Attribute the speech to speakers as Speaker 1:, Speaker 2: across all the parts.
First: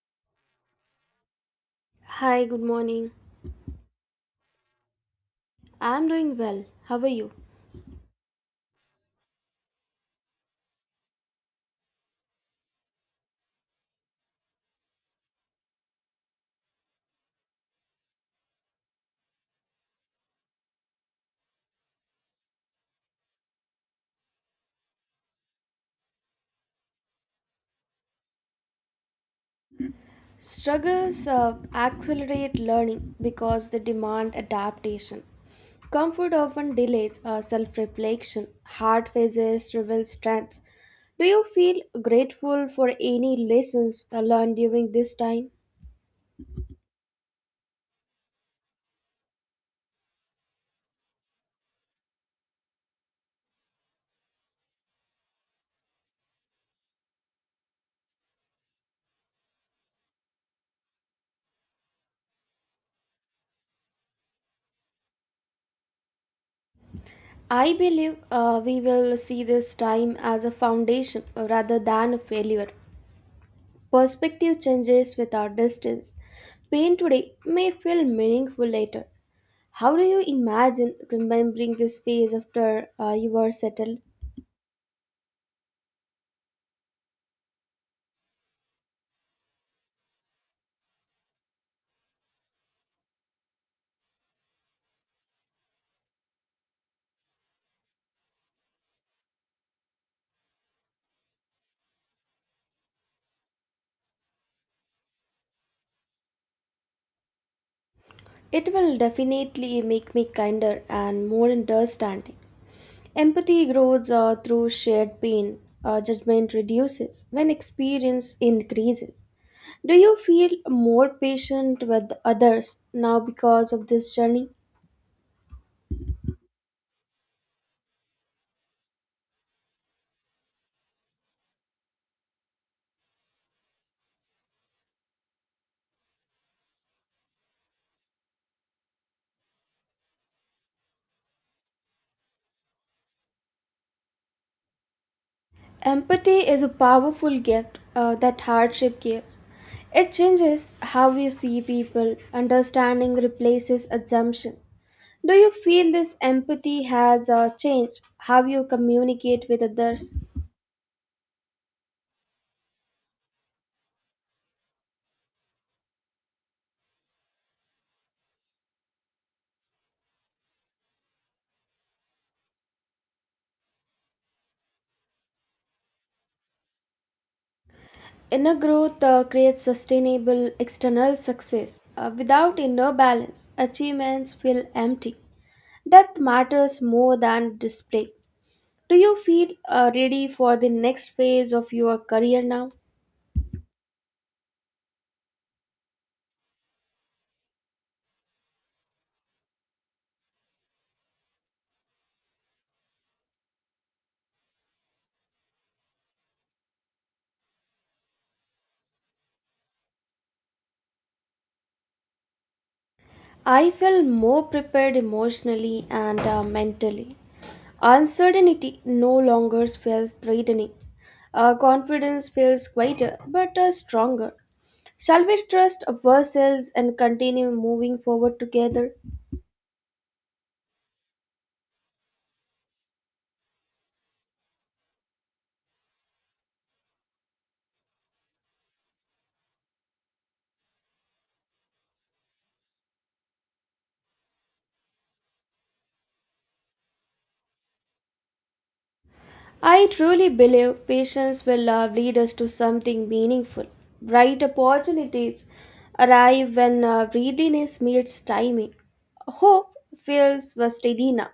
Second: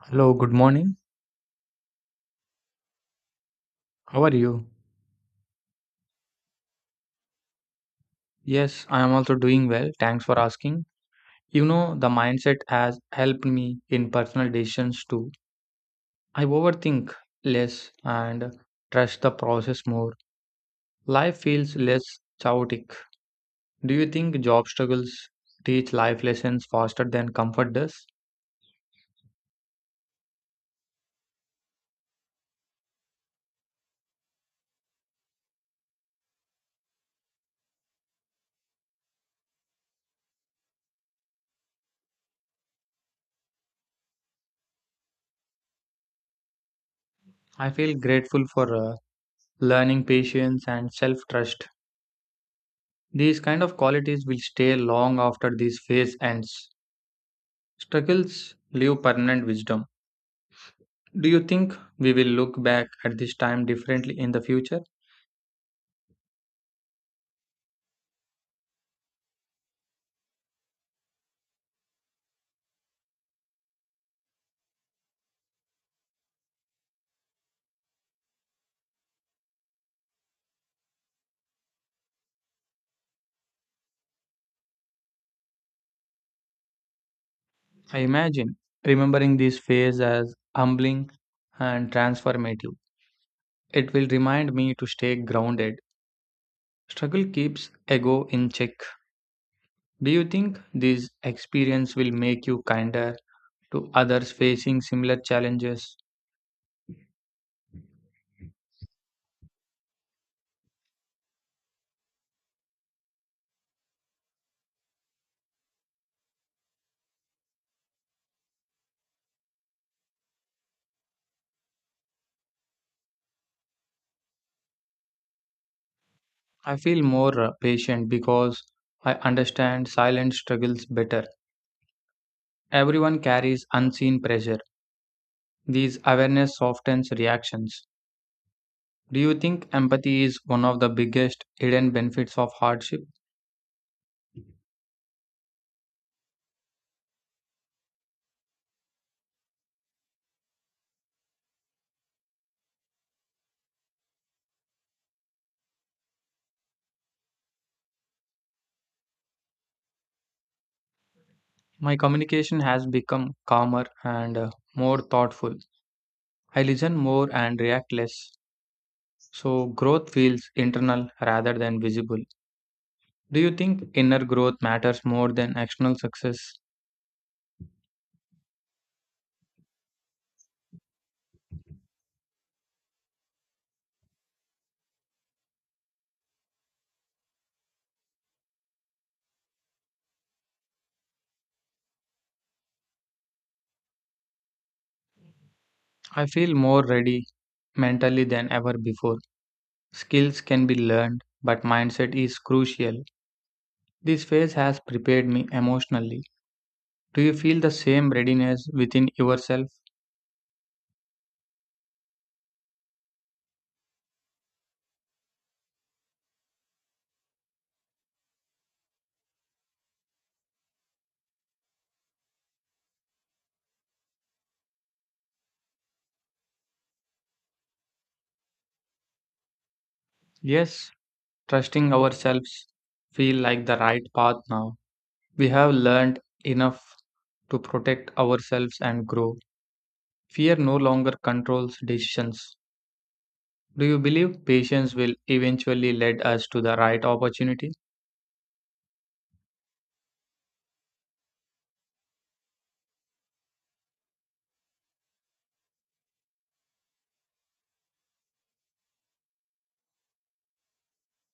Speaker 1: Hello, good morning.
Speaker 2: Hi, good morning.
Speaker 1: How are you?
Speaker 2: I'm doing well. How are you?
Speaker 1: Yes, I am also doing well. Thanks for asking. You know, the mindset has helped me in personal decisions too. I overthink less and trust the process more. Life feels less chaotic. Do you think job struggles teach life lessons faster than comfort does?
Speaker 2: Struggles accelerate learning because they demand adaptation. Comfort often delays self reflection, hard phases reveal strengths. Do you feel grateful for any lessons learned during this time?
Speaker 1: I feel grateful for learning patience and self trust. These kind of qualities will stay long after this phase ends. Struggles leave permanent wisdom. Do you think we will look back at this time differently in the future?
Speaker 2: I believe we will see this time as a foundation rather than a failure. Perspective changes with our distance. Pain today may feel meaningful later. How do you imagine remembering this phase after you are settled?
Speaker 1: I imagine remembering this phase as humbling and transformative. It will remind me to stay grounded. Struggle keeps ego in check. Do you think this experience will make you kinder to others facing similar challenges?
Speaker 2: It will definitely make me kinder and more understanding. Empathy grows through shared pain, judgment reduces when experience increases. Do you feel more patient with others now because of this journey?
Speaker 1: I feel more patient because I understand silent struggles better. Everyone carries unseen pressure. These awareness softens reactions. Do you think empathy is one of the biggest hidden benefits of hardship?
Speaker 2: Empathy is a powerful gift that hardship gives. It changes how we see people. Understanding replaces assumption. Do you feel this empathy has changed how you communicate with others?
Speaker 1: My communication has become calmer and more thoughtful. I listen more and react less. So, growth feels internal rather than visible. Do you think inner growth matters more than external success?
Speaker 2: Inner growth creates sustainable external success. Without inner balance, achievements feel empty. Depth matters more than display. Do you feel ready for the next phase of your career now?
Speaker 1: I feel more ready mentally than ever before. Skills can be learned, but mindset is crucial. This phase has prepared me emotionally. Do you feel the same readiness within yourself?
Speaker 2: I felt more prepared emotionally and mentally. Uncertainty no longer feels threatening. Our confidence feels quieter but stronger. Shall we trust ourselves and continue moving forward together?
Speaker 1: Yes, trusting ourselves feel like the right path now. We have learned enough to protect ourselves and grow. Fear no longer controls decisions. Do you believe patience will eventually lead us to the right opportunity?
Speaker 2: I truly believe patience will lead us to something meaningful. Bright opportunities arrive when readiness meets timing. Hope feels steady now.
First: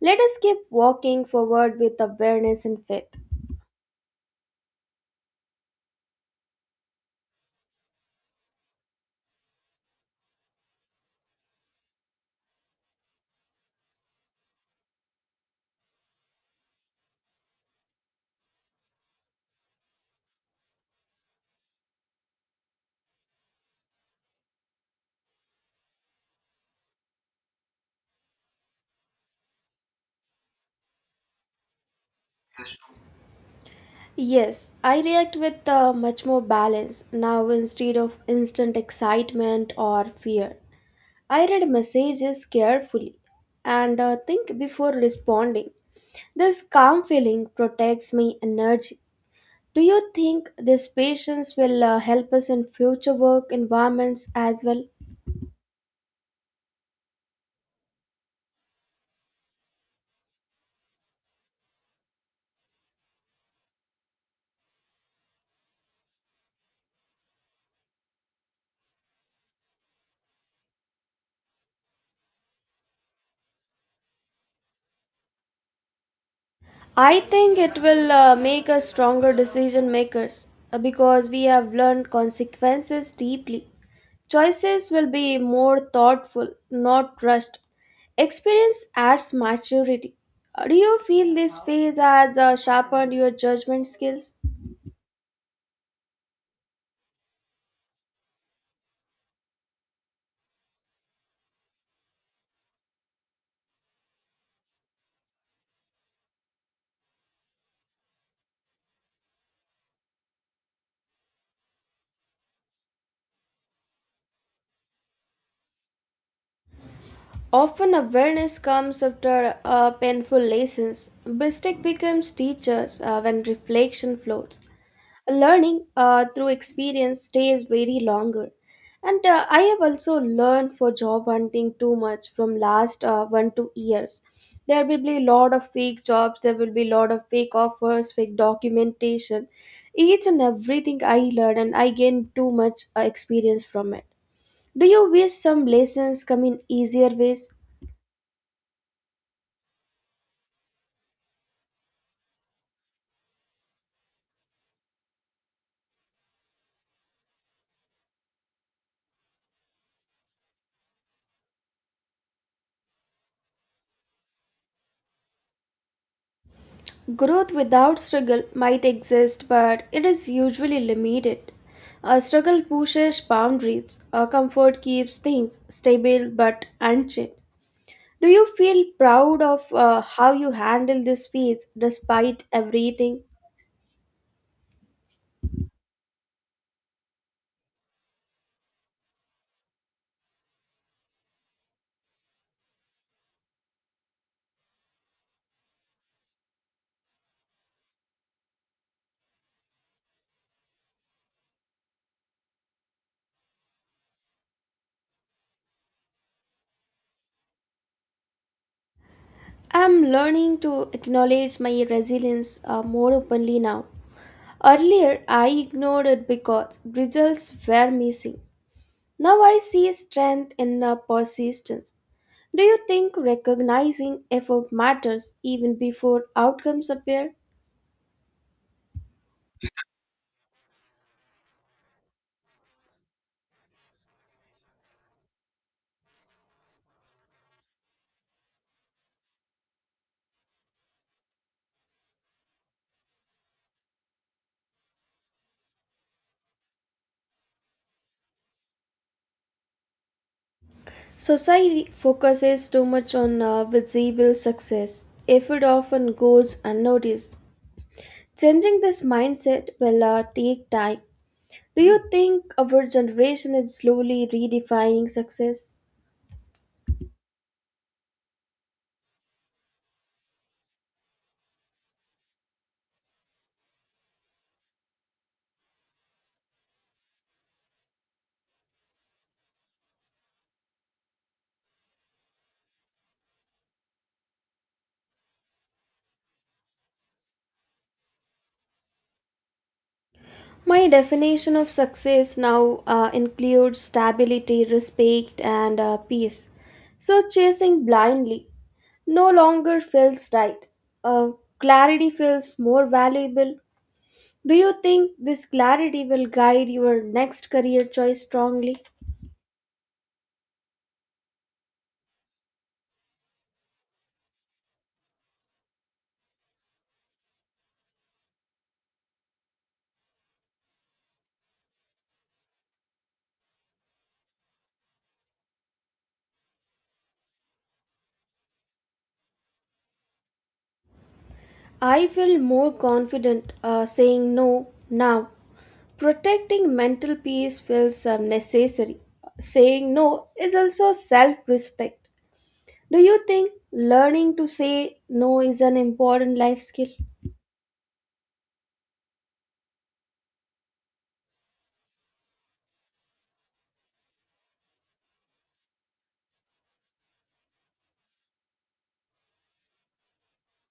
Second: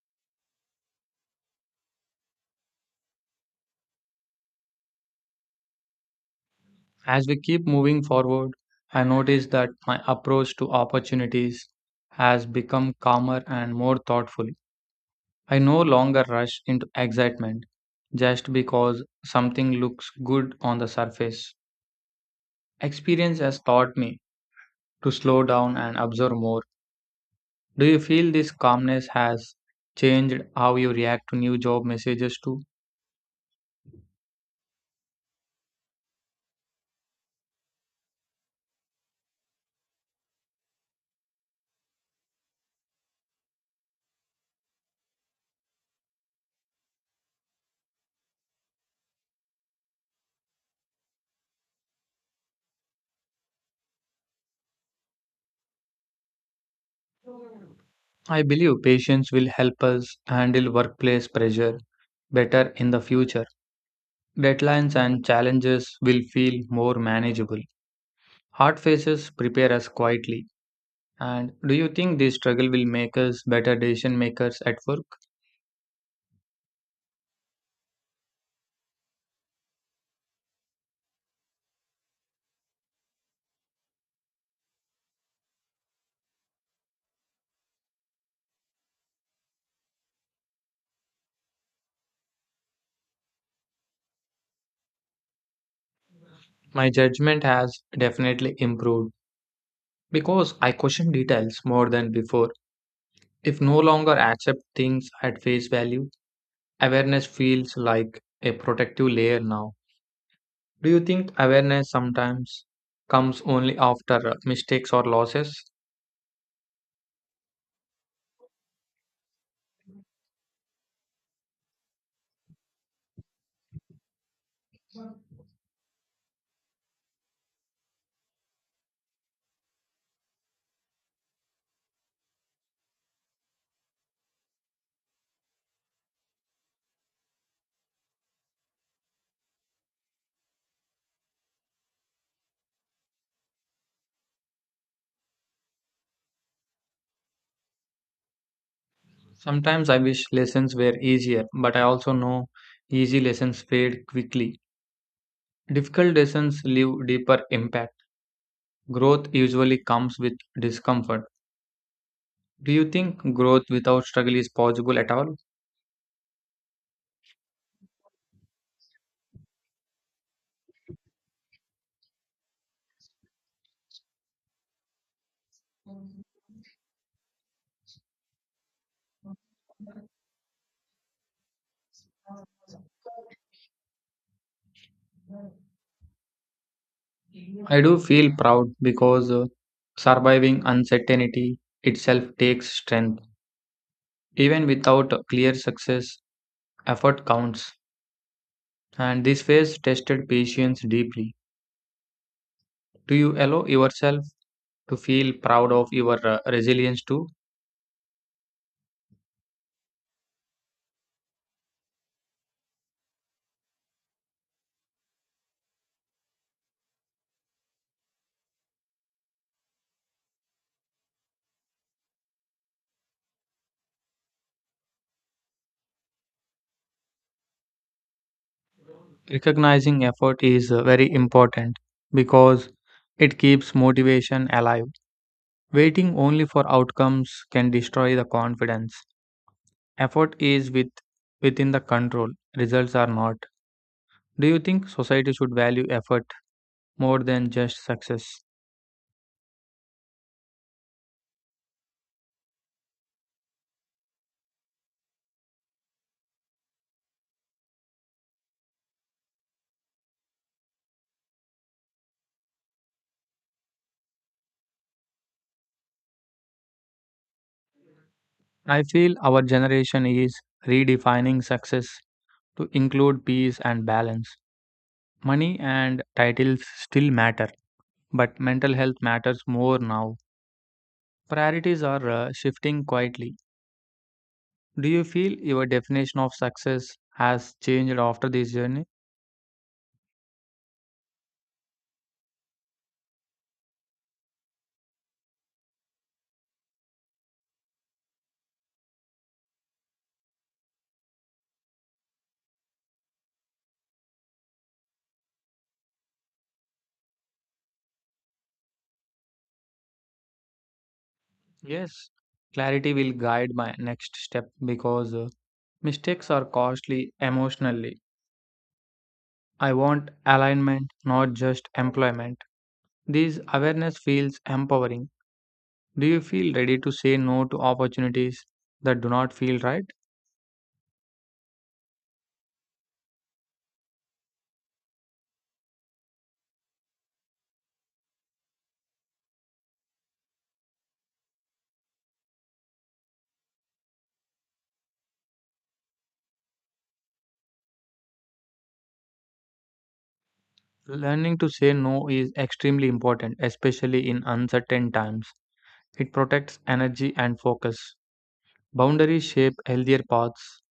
Speaker 2: Let us keep walking forward with awareness and faith.
Speaker 1: As we keep moving forward, I notice that my approach to opportunities has become calmer and more thoughtful. I no longer rush into excitement just because something looks good on the surface. Experience has taught me to slow down and observe more. Do you feel this calmness has changed how you react to new job messages too?
Speaker 2: Yes, I react with much more balance now instead of instant excitement or fear. I read messages carefully and think before responding. This calm feeling protects my energy. Do you think this patience will help us in future work environments as well?
Speaker 1: I believe patience will help us handle workplace pressure better in the future. Deadlines and challenges will feel more manageable. Hard phases prepare us quietly. And do you think this struggle will make us better decision makers at work?
Speaker 2: I think it will make us stronger decision makers because we have learned consequences deeply. Choices will be more thoughtful, not rushed. Experience adds maturity. Do you feel this phase has sharpened your judgment skills?
Speaker 1: My judgment has definitely improved because I question details more than before. If no longer accept things at face value, awareness feels like a protective layer now. Do you think awareness sometimes comes only after mistakes or losses?
Speaker 2: Often awareness comes after painful lessons. Mistake becomes teachers when reflection flows. Learning through experience stays very longer and I have also learned for job hunting too much from last 1-2 years there will be a lot of fake jobs there will be a lot of fake offers fake documentation each and everything I learned and I gained too much experience from it do you wish some lessons come in easier ways.
Speaker 1: Sometimes I wish lessons were easier, but I also know easy lessons fade quickly. Difficult lessons leave deeper impact. Growth usually comes with discomfort. Do you think growth without struggle is possible at all?
Speaker 2: Growth without struggle might exist, but it is usually limited. A struggle pushes boundaries, a comfort keeps things stable but unchanged. Do you feel proud of how you handle this phase despite everything?
Speaker 1: I do feel proud because surviving uncertainty itself takes strength. Even without a clear success, effort counts. And this phase tested patience deeply. Do you allow yourself to feel proud of your resilience too?
Speaker 2: I'm learning to acknowledge my resilience more openly now. Earlier, I ignored it because results were missing. Now I see strength in persistence. Do you think recognizing effort matters even before outcomes appear?
Speaker 1: Recognizing effort is very important because it keeps motivation alive. Waiting only for outcomes can destroy the confidence. Effort is with, Within the control, results are not. Do you think society should value effort more than just success?
Speaker 2: Society focuses too much on visible success. Effort often goes unnoticed. Changing this mindset will take time. Do you think our generation is slowly redefining success?
Speaker 1: I feel our generation is redefining success to include peace and balance. Money and titles still matter, but mental health matters more now. Priorities are shifting quietly. Do you feel your definition of success has changed after this journey?
Speaker 2: My definition of success now includes stability, respect, and peace. So, chasing blindly no longer feels right. Uh, Clarity feels more valuable. Do you think this clarity will guide your next career choice strongly?
Speaker 1: Yes. Clarity will guide my next step because mistakes are costly emotionally. I want alignment, not just employment. This awareness feels empowering. Do you feel ready to say no to opportunities that do not feel right?
Speaker 2: I feel more confident saying no now. Protecting mental peace feels necessary. Saying no is also self respect. Do you think learning to say no is an important life skill?
Speaker 1: Learning to say no is extremely important, especially in uncertain times. It protects energy and focus. Boundaries shape healthier paths.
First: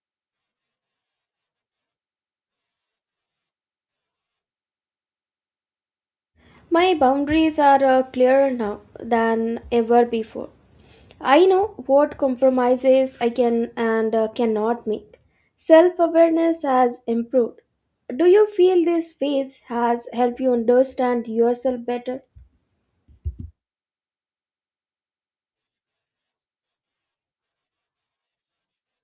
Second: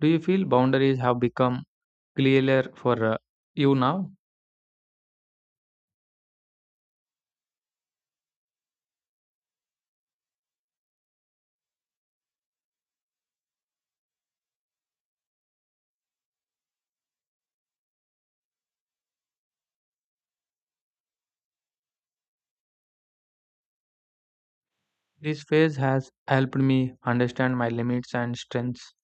Speaker 1: Do you feel boundaries have become clearer for you now?
Speaker 2: My boundaries are clearer now than ever before. I know what compromises I can and cannot make. Self awareness has improved. Do you feel this phase has helped you understand yourself better?
Speaker 1: This phase has helped me understand my limits and strengths.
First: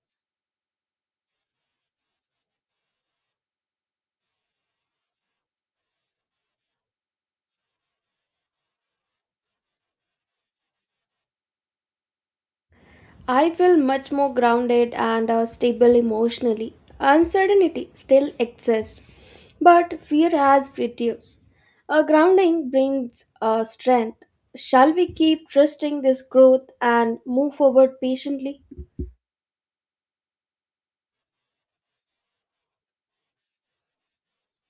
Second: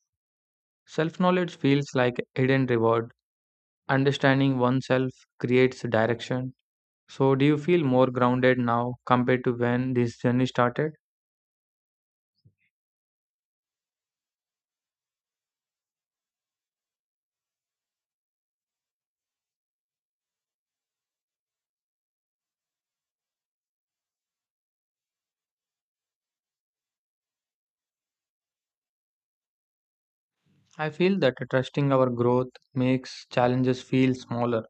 Speaker 1: Self knowledge feels like a hidden reward. Understanding oneself creates direction. So, do you feel more grounded now compared to when this journey started?
Speaker 2: I feel much more grounded and stable emotionally. Uncertainty still exists, but fear has reduced. A grounding brings strength. Shall we keep trusting this growth and move forward patiently?
Speaker 1: I feel that trusting our growth makes challenges feel smaller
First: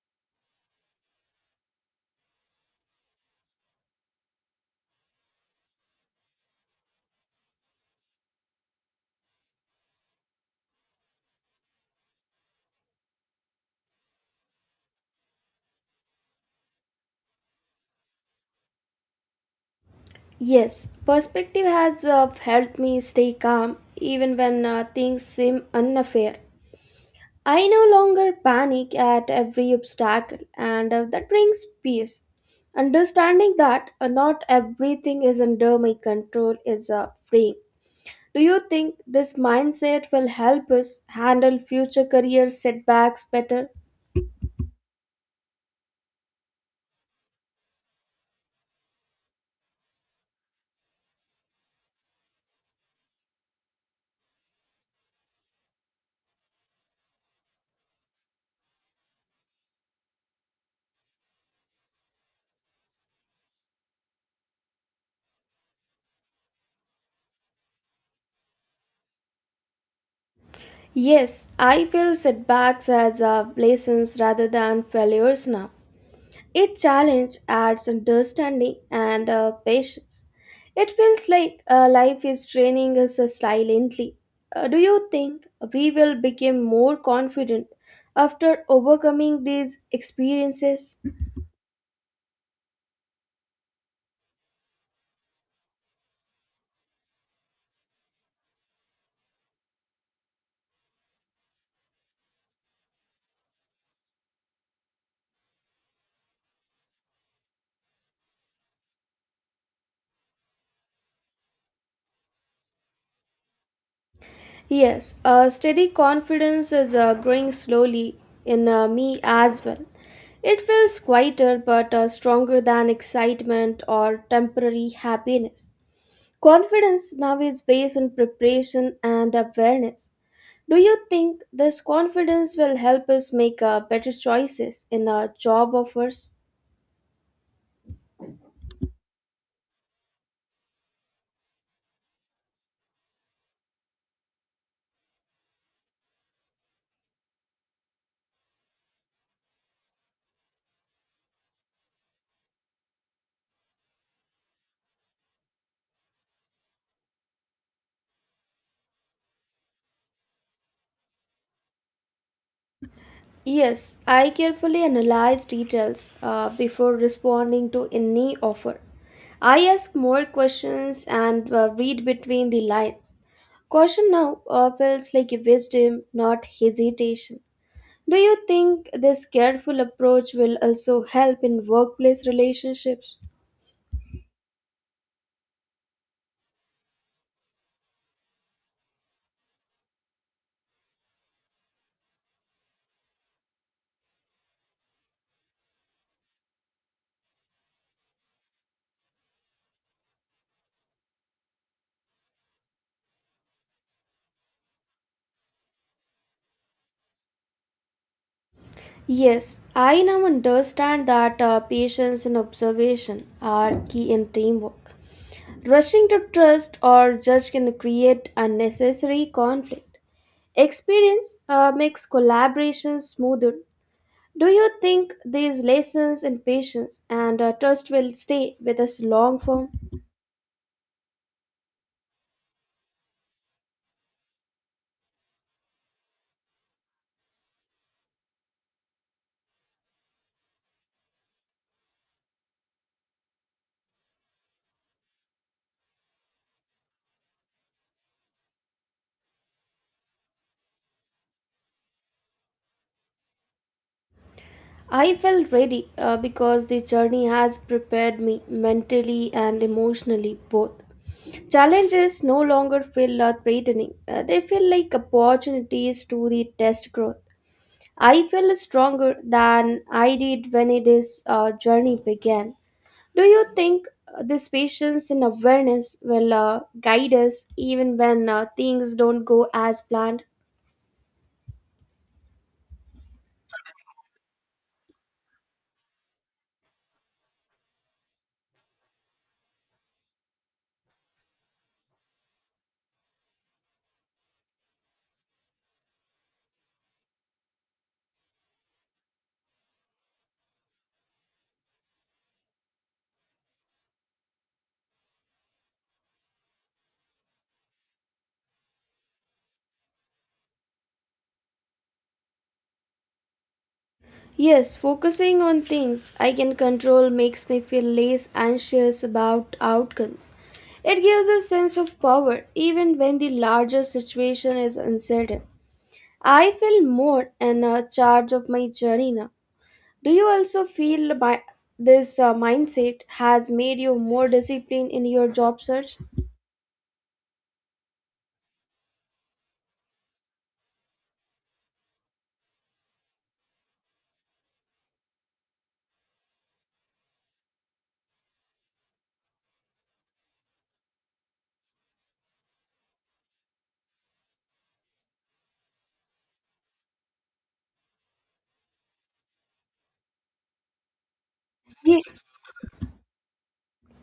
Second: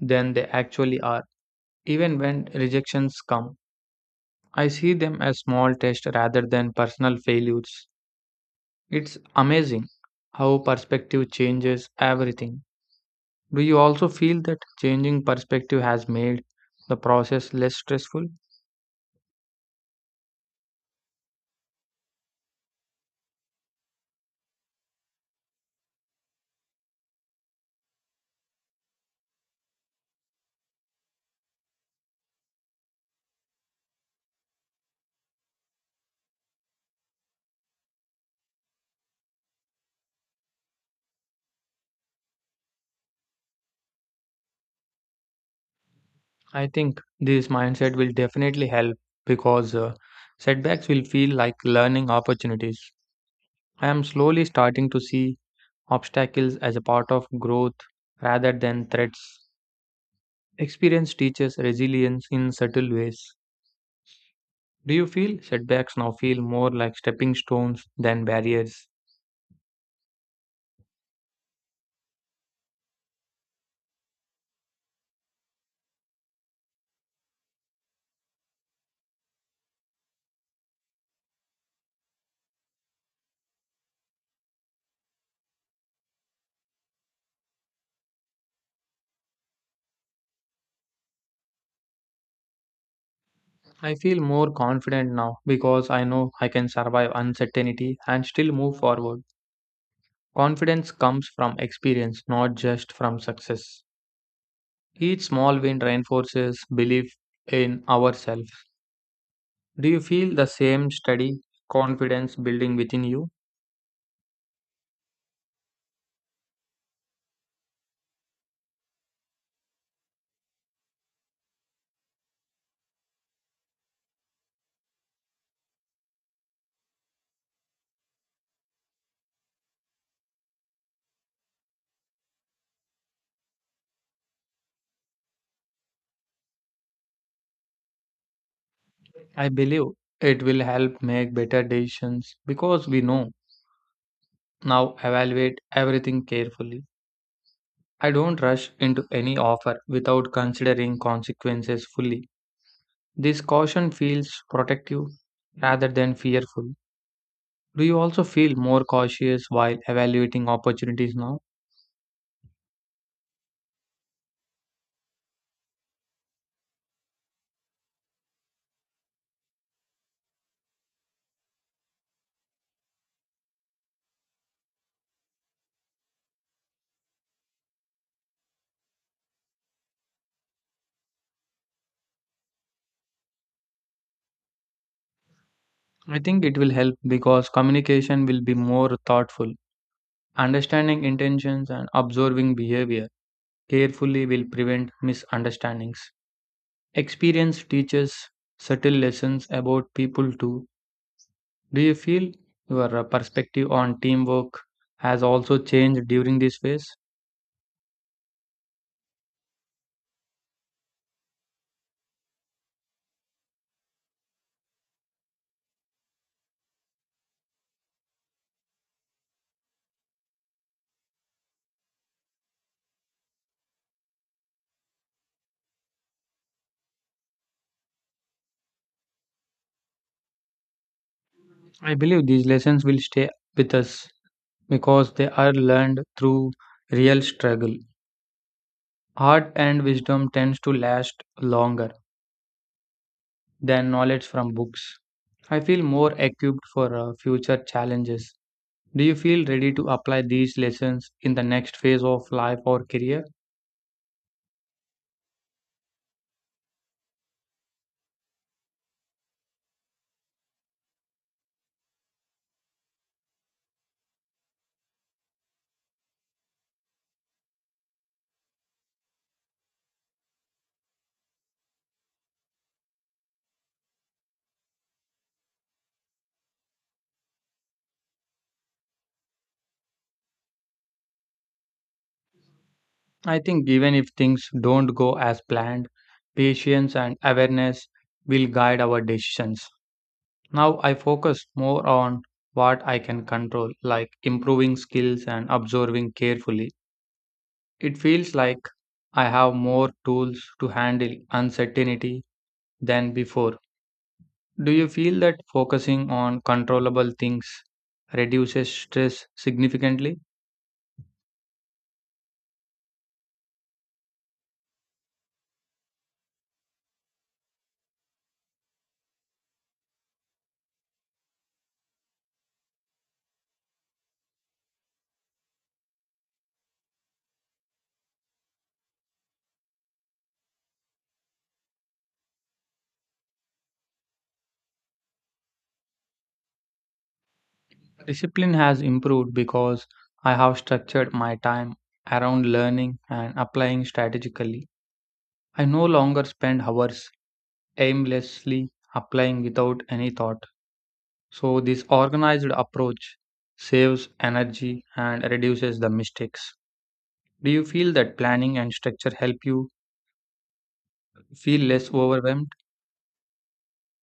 Speaker 1: than they actually are. Even when rejections come, I see them as small tests rather than personal failures. It's amazing how perspective changes everything. Do you also feel that changing perspective has made the process less stressful?
Speaker 2: Yes, perspective has helped me stay calm even when things seem unfair. I no longer panic at every obstacle, and that brings peace. Understanding that not everything is under my control is freeing. Do you think this mindset will help us handle future career setbacks better?
Speaker 1: I think this mindset will definitely help because setbacks will feel like learning opportunities. I am slowly starting to see obstacles as a part of growth rather than threats. Experience teaches resilience in subtle ways. Do you feel setbacks now feel more like stepping stones than barriers?
Speaker 2: Yes, I feel setbacks as lessons rather than failures now. Each challenge adds understanding and patience. It feels like life is training us silently. Do you think we will become more confident after overcoming these experiences?
Speaker 1: I feel more confident now because I know I can survive uncertainty and still move forward. Confidence comes from experience, not just from success. Each small win reinforces belief in ourselves. Do you feel the same steady confidence building within you?
Speaker 2: Yes, steady confidence is growing slowly in me as well. It feels quieter but stronger than excitement or temporary happiness. Confidence now is based on preparation and awareness. Do you think this confidence will help us make better choices in our job offers?
Speaker 1: I believe it will help make better decisions because we know now evaluate everything carefully. I don't rush into any offer without considering consequences fully. This caution feels protective rather than fearful. Do you also feel more cautious while evaluating opportunities now?
Speaker 2: Yes, I carefully analyze details before responding to any offer. I ask more questions and read between the lines. Caution now feels like wisdom, not hesitation. Do you think this careful approach will also help in workplace relationships?
Speaker 1: I think it will help because communication will be more thoughtful. Understanding intentions and observing behavior carefully will prevent misunderstandings. Experience teaches subtle lessons about people too. Do you feel your perspective on teamwork has also changed during this phase?
Speaker 2: Yes, I now understand that patience and observation are key in teamwork. Rushing to trust or judge can create unnecessary conflict. Experience makes collaboration smoother. Do you think these lessons in patience and trust will stay with us long form?
Speaker 1: I believe these lessons will stay with us because they are learned through real struggle. Art and wisdom tends to last longer than knowledge from books. I feel more equipped for future challenges. Do you feel ready to apply these lessons in the next phase of life or career?
Speaker 2: I felt ready because the journey has prepared me mentally and emotionally both. Challenges no longer feel threatening, they feel like opportunities to the test growth. I feel stronger than I did when this journey began. Do you think this patience and awareness will guide us even when things don't go as planned?
Speaker 1: I think even if things don't go as planned, patience and awareness will guide our decisions. Now I focus more on what I can control, like improving skills and observing carefully. It feels like I have more tools to handle uncertainty than before. Do you feel that focusing on controllable things reduces stress significantly?
Speaker 2: Yes, focusing on things I can control makes me feel less anxious about outcome. It gives a sense of power even when the larger situation is uncertain. I feel more in a charge of my journey now. Do you also feel this mindset has made you more disciplined in your job search?
Speaker 1: Discipline has improved because I have structured my time around learning and applying strategically. I no longer spend hours aimlessly applying without any thought. So, this organized approach saves energy and reduces the mistakes. Do you feel that planning and structure help you feel less
Speaker 2: Ye-
Speaker 1: overwhelmed?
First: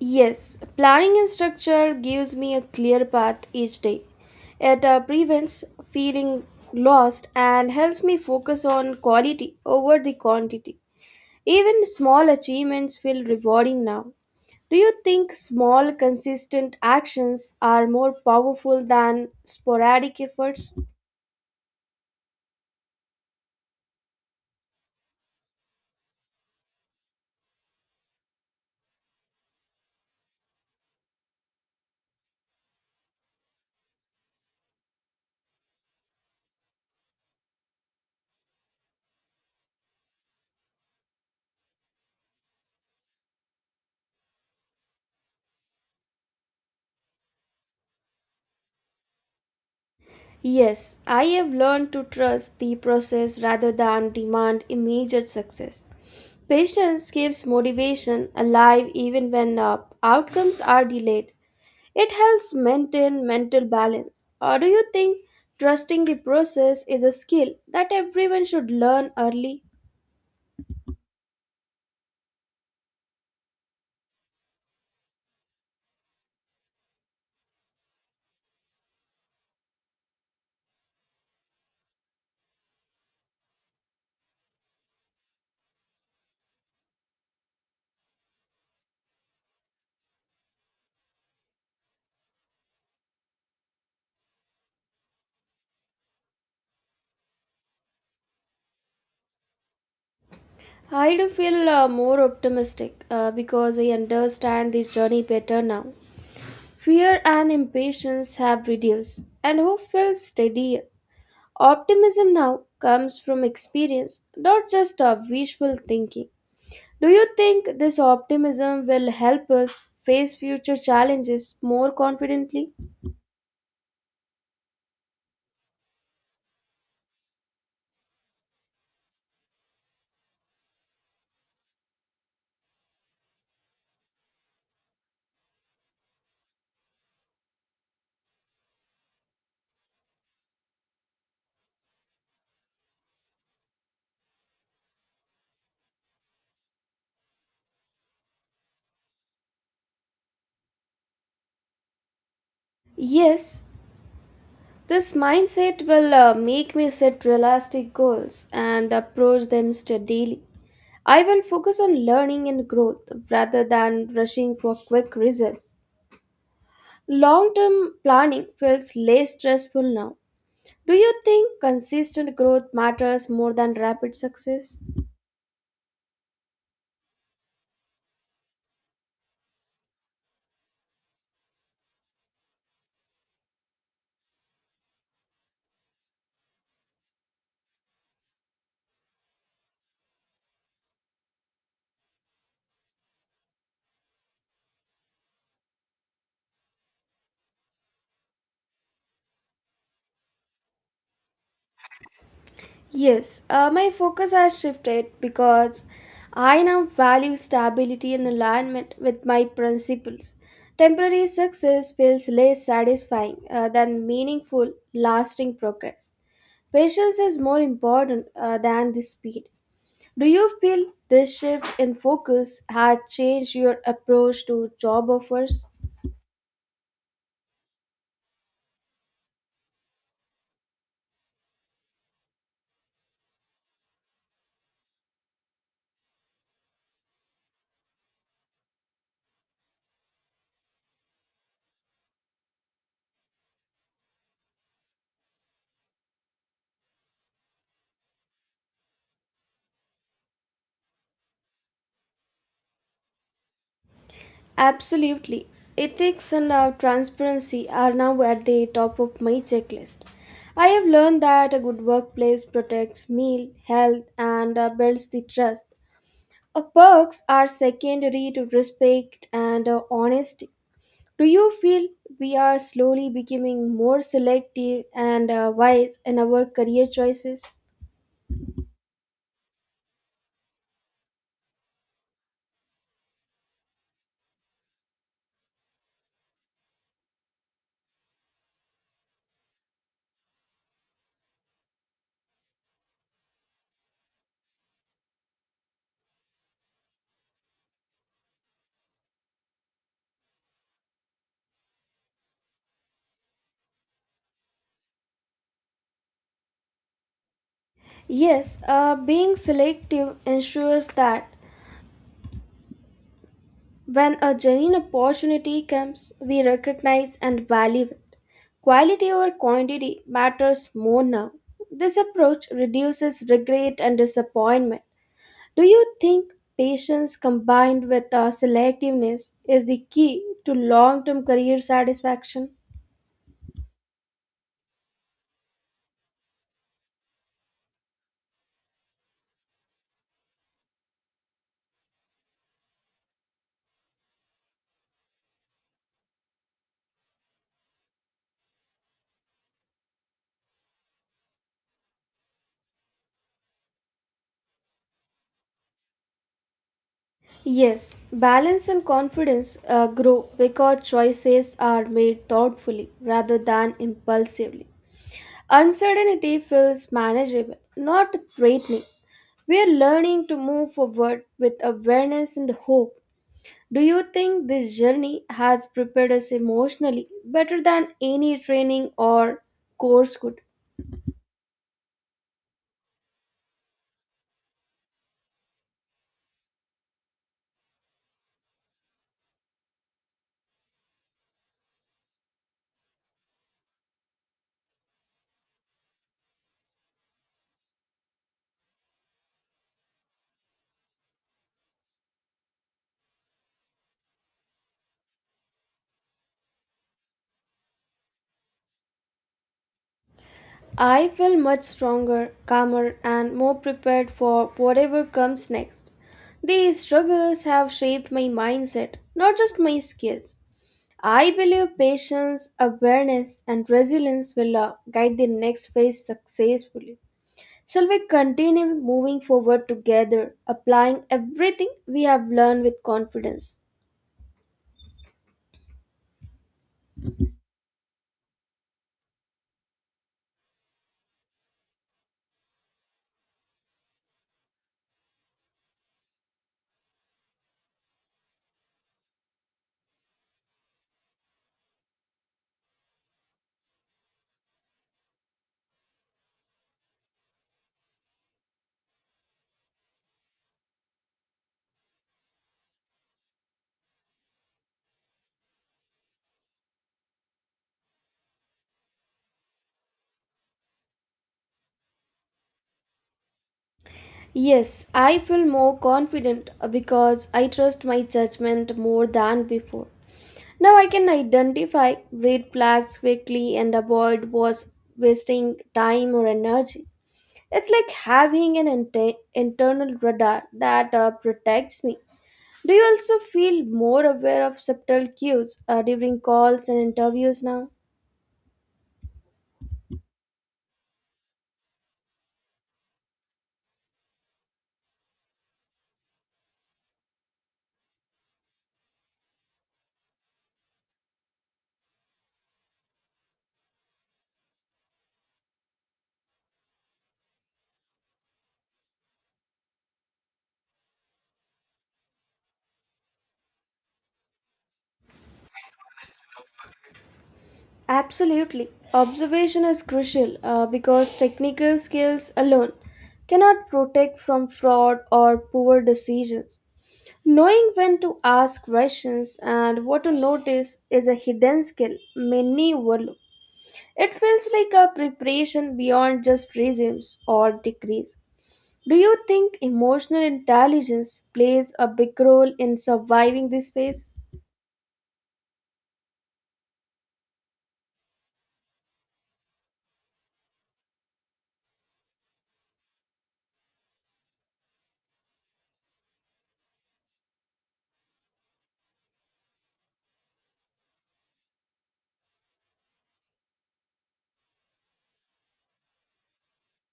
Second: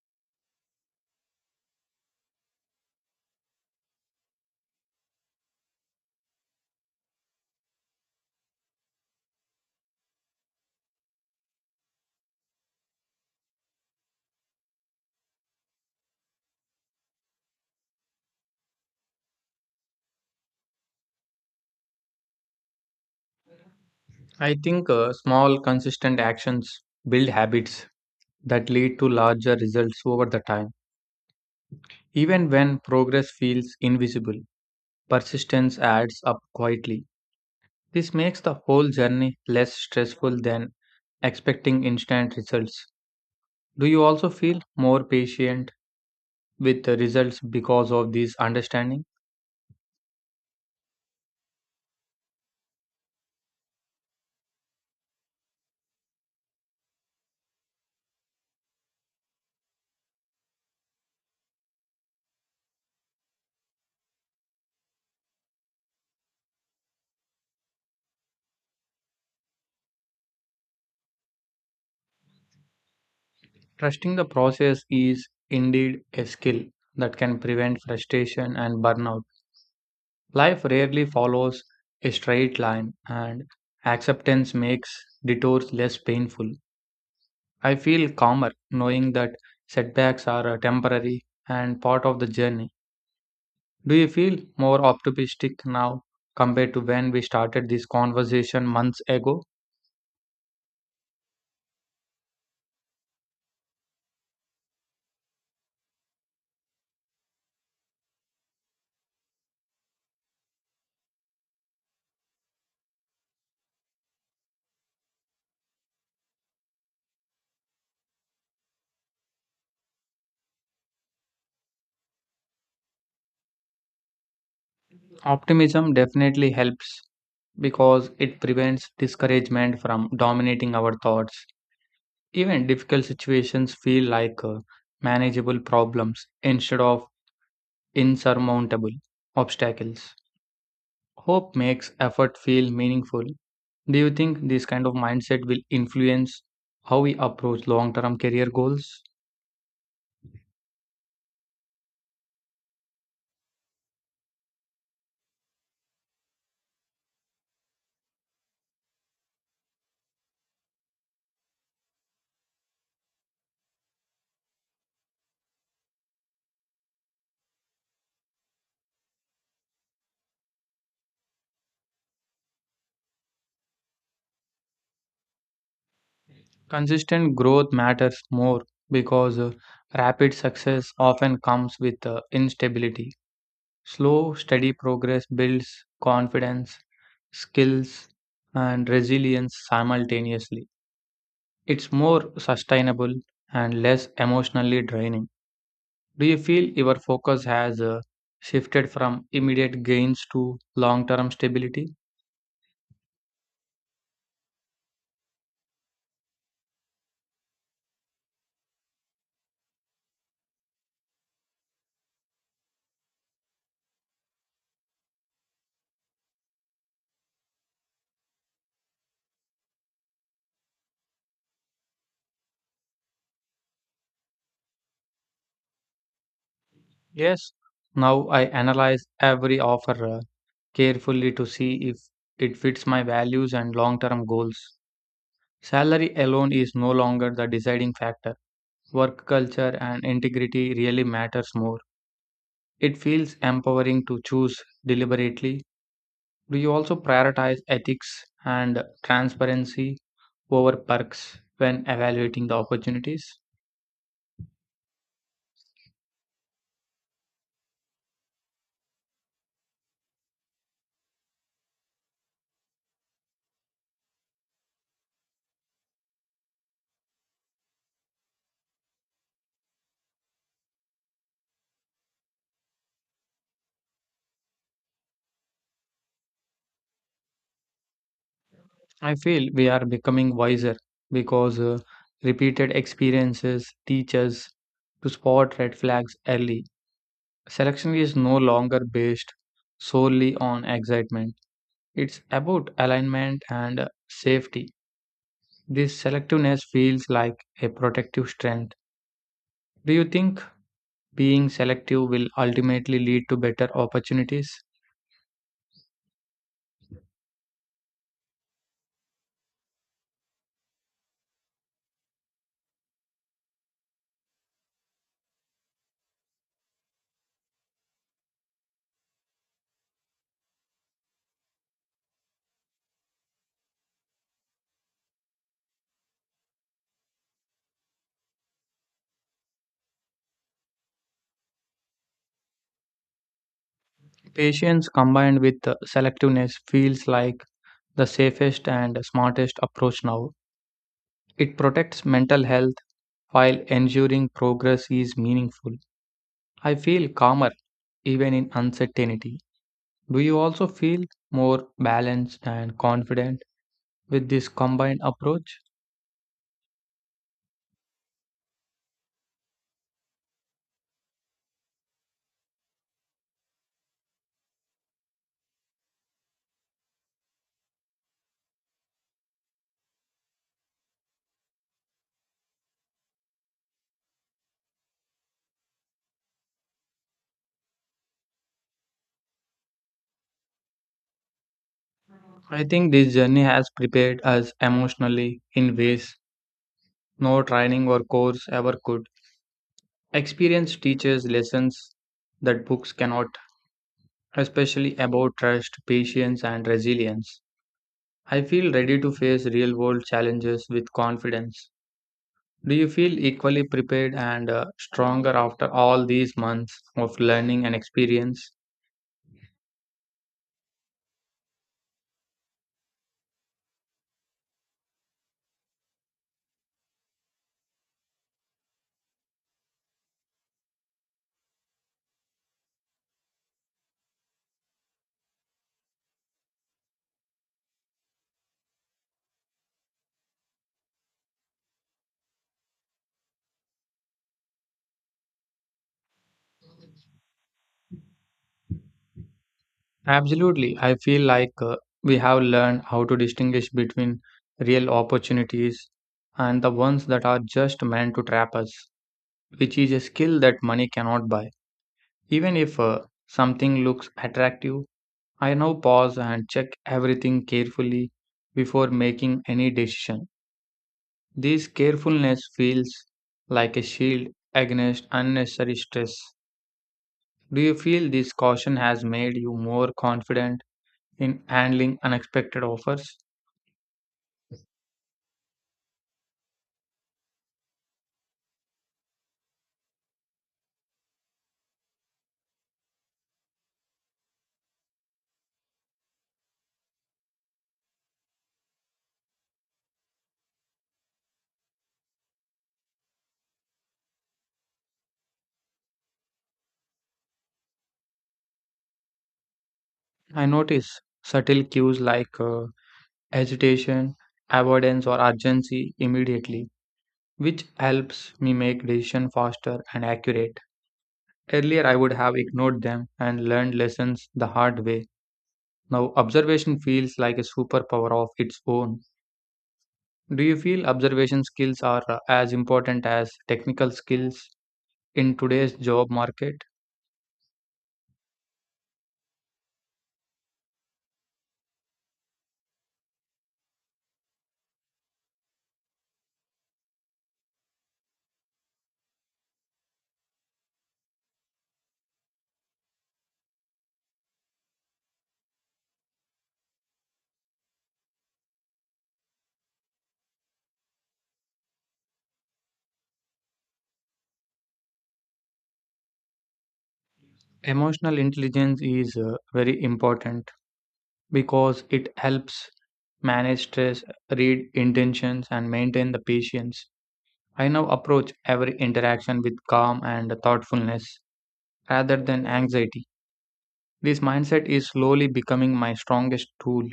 Speaker 2: Yes, planning and structure gives me a clear path each day. It prevents feeling lost and helps me focus on quality over the quantity. Even small achievements feel rewarding now. Do you think small, consistent actions are more powerful than sporadic efforts?
Speaker 1: I think small, consistent actions build habits that lead to larger results over the time. Even when progress feels invisible, persistence adds up quietly. This makes the whole journey less stressful than expecting instant results. Do you also feel more patient with the results because of this understanding?
Speaker 2: Yes, I have learned to trust the process rather than demand immediate success. Patience keeps motivation alive even when outcomes are delayed. It helps maintain mental balance. Or do you think trusting the process is a skill that everyone should learn early?
Speaker 1: Trusting the process is indeed a skill that can prevent frustration and burnout. Life rarely follows a straight line, and acceptance makes detours less painful. I feel calmer knowing that setbacks are temporary and part of the journey. Do you feel more optimistic now compared to when we started this conversation months ago?
Speaker 2: I do feel more optimistic because I understand the journey better now. Fear and impatience have reduced, and hope feels steadier. Optimism now comes from experience, not just our wishful thinking. Do you think this optimism will help us face future challenges more confidently?
Speaker 1: Optimism definitely helps because it prevents discouragement from dominating our thoughts. Even difficult situations feel like manageable problems instead of insurmountable obstacles. Hope makes effort feel meaningful. Do you think this kind of mindset will influence how we approach long term career goals?
Speaker 2: Yes, this mindset will make me set realistic goals and approach them steadily. I will focus on learning and growth rather than rushing for quick results. Long term planning feels less stressful now. Do you think consistent growth matters more than rapid success?
Speaker 1: Consistent growth matters more because rapid success often comes with instability. Slow, steady progress builds confidence, skills, and resilience simultaneously. It's more sustainable and less emotionally draining. Do you feel your focus has shifted from immediate gains to long term stability?
Speaker 2: Yes, my focus has shifted because I now value stability and alignment with my principles. Temporary success feels less satisfying than meaningful, lasting progress. Patience is more important than the speed. Do you feel this shift in focus has changed your approach to job offers?
Speaker 1: Yes. Now I analyze every offer carefully to see if it fits my values and long term goals. Salary alone is no longer the deciding factor. Work culture and integrity really matters more. It feels empowering to choose deliberately. Do you also prioritize ethics and transparency over perks when evaluating the opportunities?
Speaker 2: Absolutely. Ethics and transparency are now at the top of my checklist. I have learned that a good workplace protects meal, health, and builds the trust. Perks are secondary to respect and honesty. Do you feel we are slowly becoming more selective and wise in our career choices?
Speaker 1: I feel we are becoming wiser because repeated experiences teach us to spot red flags early. Selection is no longer based solely on excitement, it's about alignment and safety. This selectiveness feels like a protective strength. Do you think being selective will ultimately lead to better opportunities?
Speaker 2: Yes, being selective ensures that when a genuine opportunity comes, we recognize and value it. Quality over quantity matters more now. This approach reduces regret and disappointment. Do you think patience combined with selectiveness is the key to long term career satisfaction?
Speaker 1: Patience combined with selectiveness feels like the safest and smartest approach now. It protects mental health while ensuring progress is meaningful. I feel calmer even in uncertainty. Do you also feel more balanced and confident with this combined approach?
Speaker 2: Yes, balance and confidence grow because choices are made thoughtfully rather than impulsively. Uncertainty feels manageable, not threatening. We are learning to move forward with awareness and hope. Do you think this journey has prepared us emotionally better than any training or course could?
Speaker 1: I think this journey has prepared us emotionally in ways no training or course ever could. Experience teaches lessons that books cannot, especially about trust, patience, and resilience. I feel ready to face real world challenges with confidence. Do you feel equally prepared and stronger after all these months of learning and experience?
Speaker 2: I feel much stronger, calmer, and more prepared for whatever comes next. These struggles have shaped my mindset, not just my skills. I believe patience, awareness, and resilience will guide the next phase successfully. Shall we continue moving forward together, applying everything we have learned with confidence?
Speaker 1: Absolutely. I feel like we have learned how to distinguish between real opportunities and the ones that are just meant to trap us, which is a skill that money cannot buy. Even if something looks attractive, I now pause and check everything carefully before making any decision. This carefulness feels like a shield against unnecessary stress. Do you feel this caution has made you more confident in handling unexpected offers?
Speaker 2: Yes, I feel more confident because I trust my judgment more than before. Now I can identify red flags quickly and avoid what's wasting time or energy. It's like having an internal radar that protects me. Do you also feel more aware of subtle cues during calls and interviews now?
Speaker 1: I notice subtle cues like hesitation, avoidance, or urgency immediately, which helps me make decisions faster and accurate. Earlier, I would have ignored them and learned lessons the hard way. Now, observation feels like a superpower of its own. Do you feel observation skills are as important as technical skills in today's job market?
Speaker 2: Absolutely. Observation is crucial because technical skills alone cannot protect from fraud or poor decisions. Knowing when to ask questions and what to notice is a hidden skill many overlook. It feels like a preparation beyond just resumes or degrees. Do you think emotional intelligence plays a big role in surviving this phase?
Speaker 1: Emotional intelligence is very important because it helps manage stress, read intentions, and maintain the patience. I now approach every interaction with calm and thoughtfulness rather than anxiety. This mindset is slowly becoming my strongest tool.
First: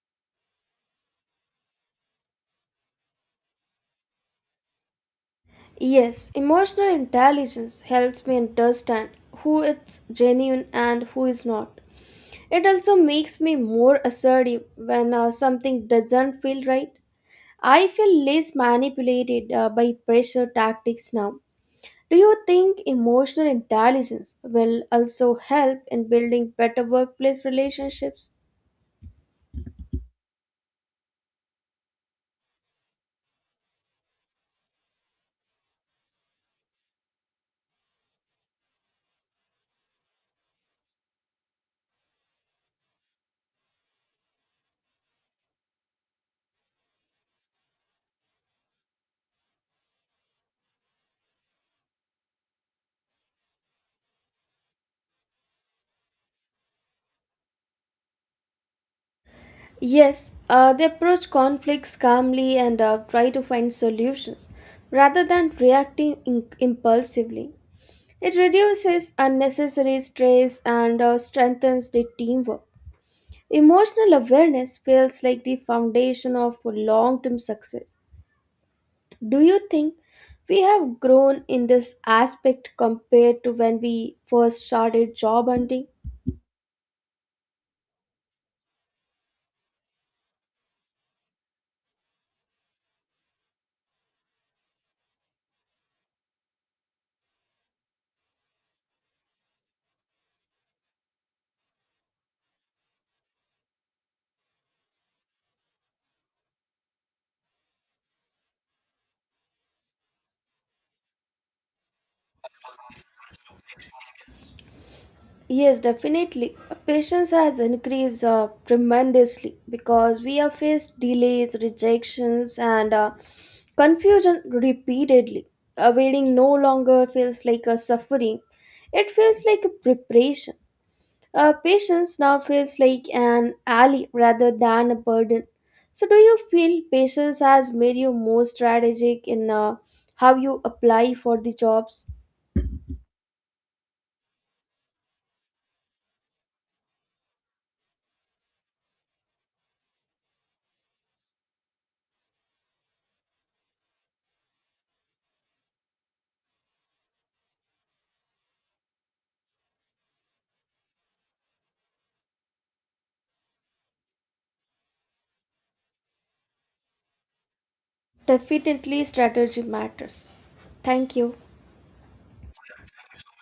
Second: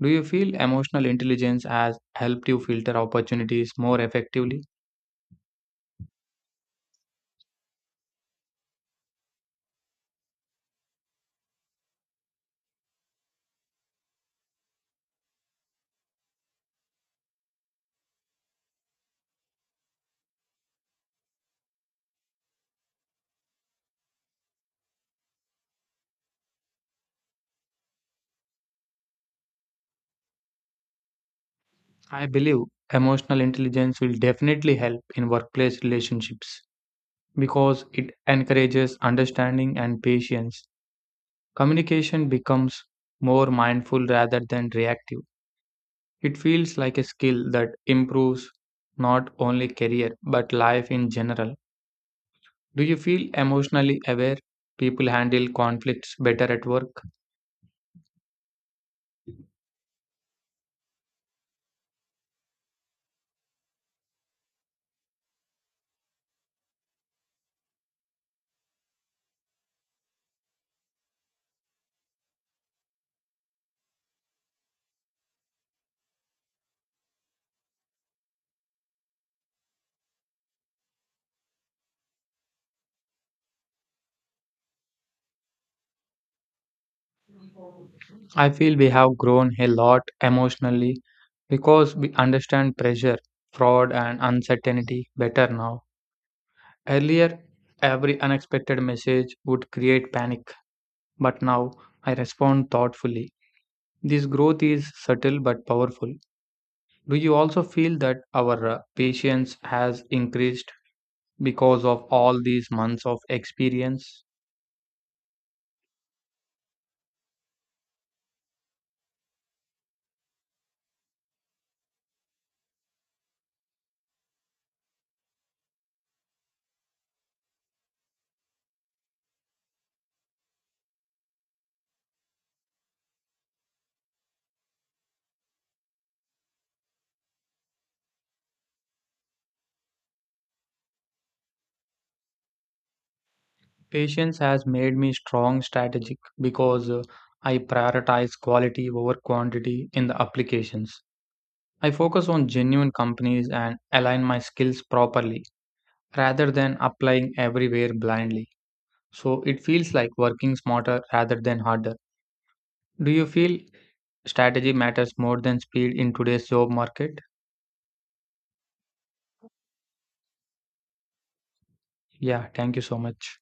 Speaker 1: Do you feel emotional intelligence has helped you filter opportunities more effectively?
Speaker 2: Yes, emotional intelligence helps me understand who is genuine and who is not. It also makes me more assertive when something doesn't feel right. I feel less manipulated by pressure tactics now. Do you think emotional intelligence will also help in building better workplace relationships?
Speaker 1: I believe emotional intelligence will definitely help in workplace relationships because it encourages understanding and patience. Communication becomes more mindful rather than reactive. It feels like a skill that improves not only career but life in general. Do you feel emotionally aware people handle conflicts better at work?
Speaker 2: Yes, they approach conflicts calmly and try to find solutions rather than reacting impulsively. It reduces unnecessary stress and strengthens the teamwork. Emotional awareness feels like the foundation of long term success. Do you think we have grown in this aspect compared to when we first started job hunting?
Speaker 1: I feel we have grown a lot emotionally because we understand pressure, fraud, and uncertainty better now. Earlier, every unexpected message would create panic, but now I respond thoughtfully. This growth is subtle but powerful. Do you also feel that our patience has increased because of all these months of experience?
Speaker 2: Yes, definitely. Patience has increased tremendously because we have faced delays, rejections, and confusion repeatedly. Waiting no longer feels like a suffering, it feels like a preparation. Patience now feels like an ally rather than a burden. So, do you feel patience has made you more strategic in how you apply for the jobs?
Speaker 1: Patience has made me strong strategic because I prioritize quality over quantity in the applications. I focus on genuine companies and align my skills properly rather than applying everywhere blindly. So it feels like working smarter rather than harder. Do you feel strategy matters more than speed in today's job market?
Speaker 2: Definitely, strategy matters. Thank you.
Speaker 1: Yeah, thank you so much.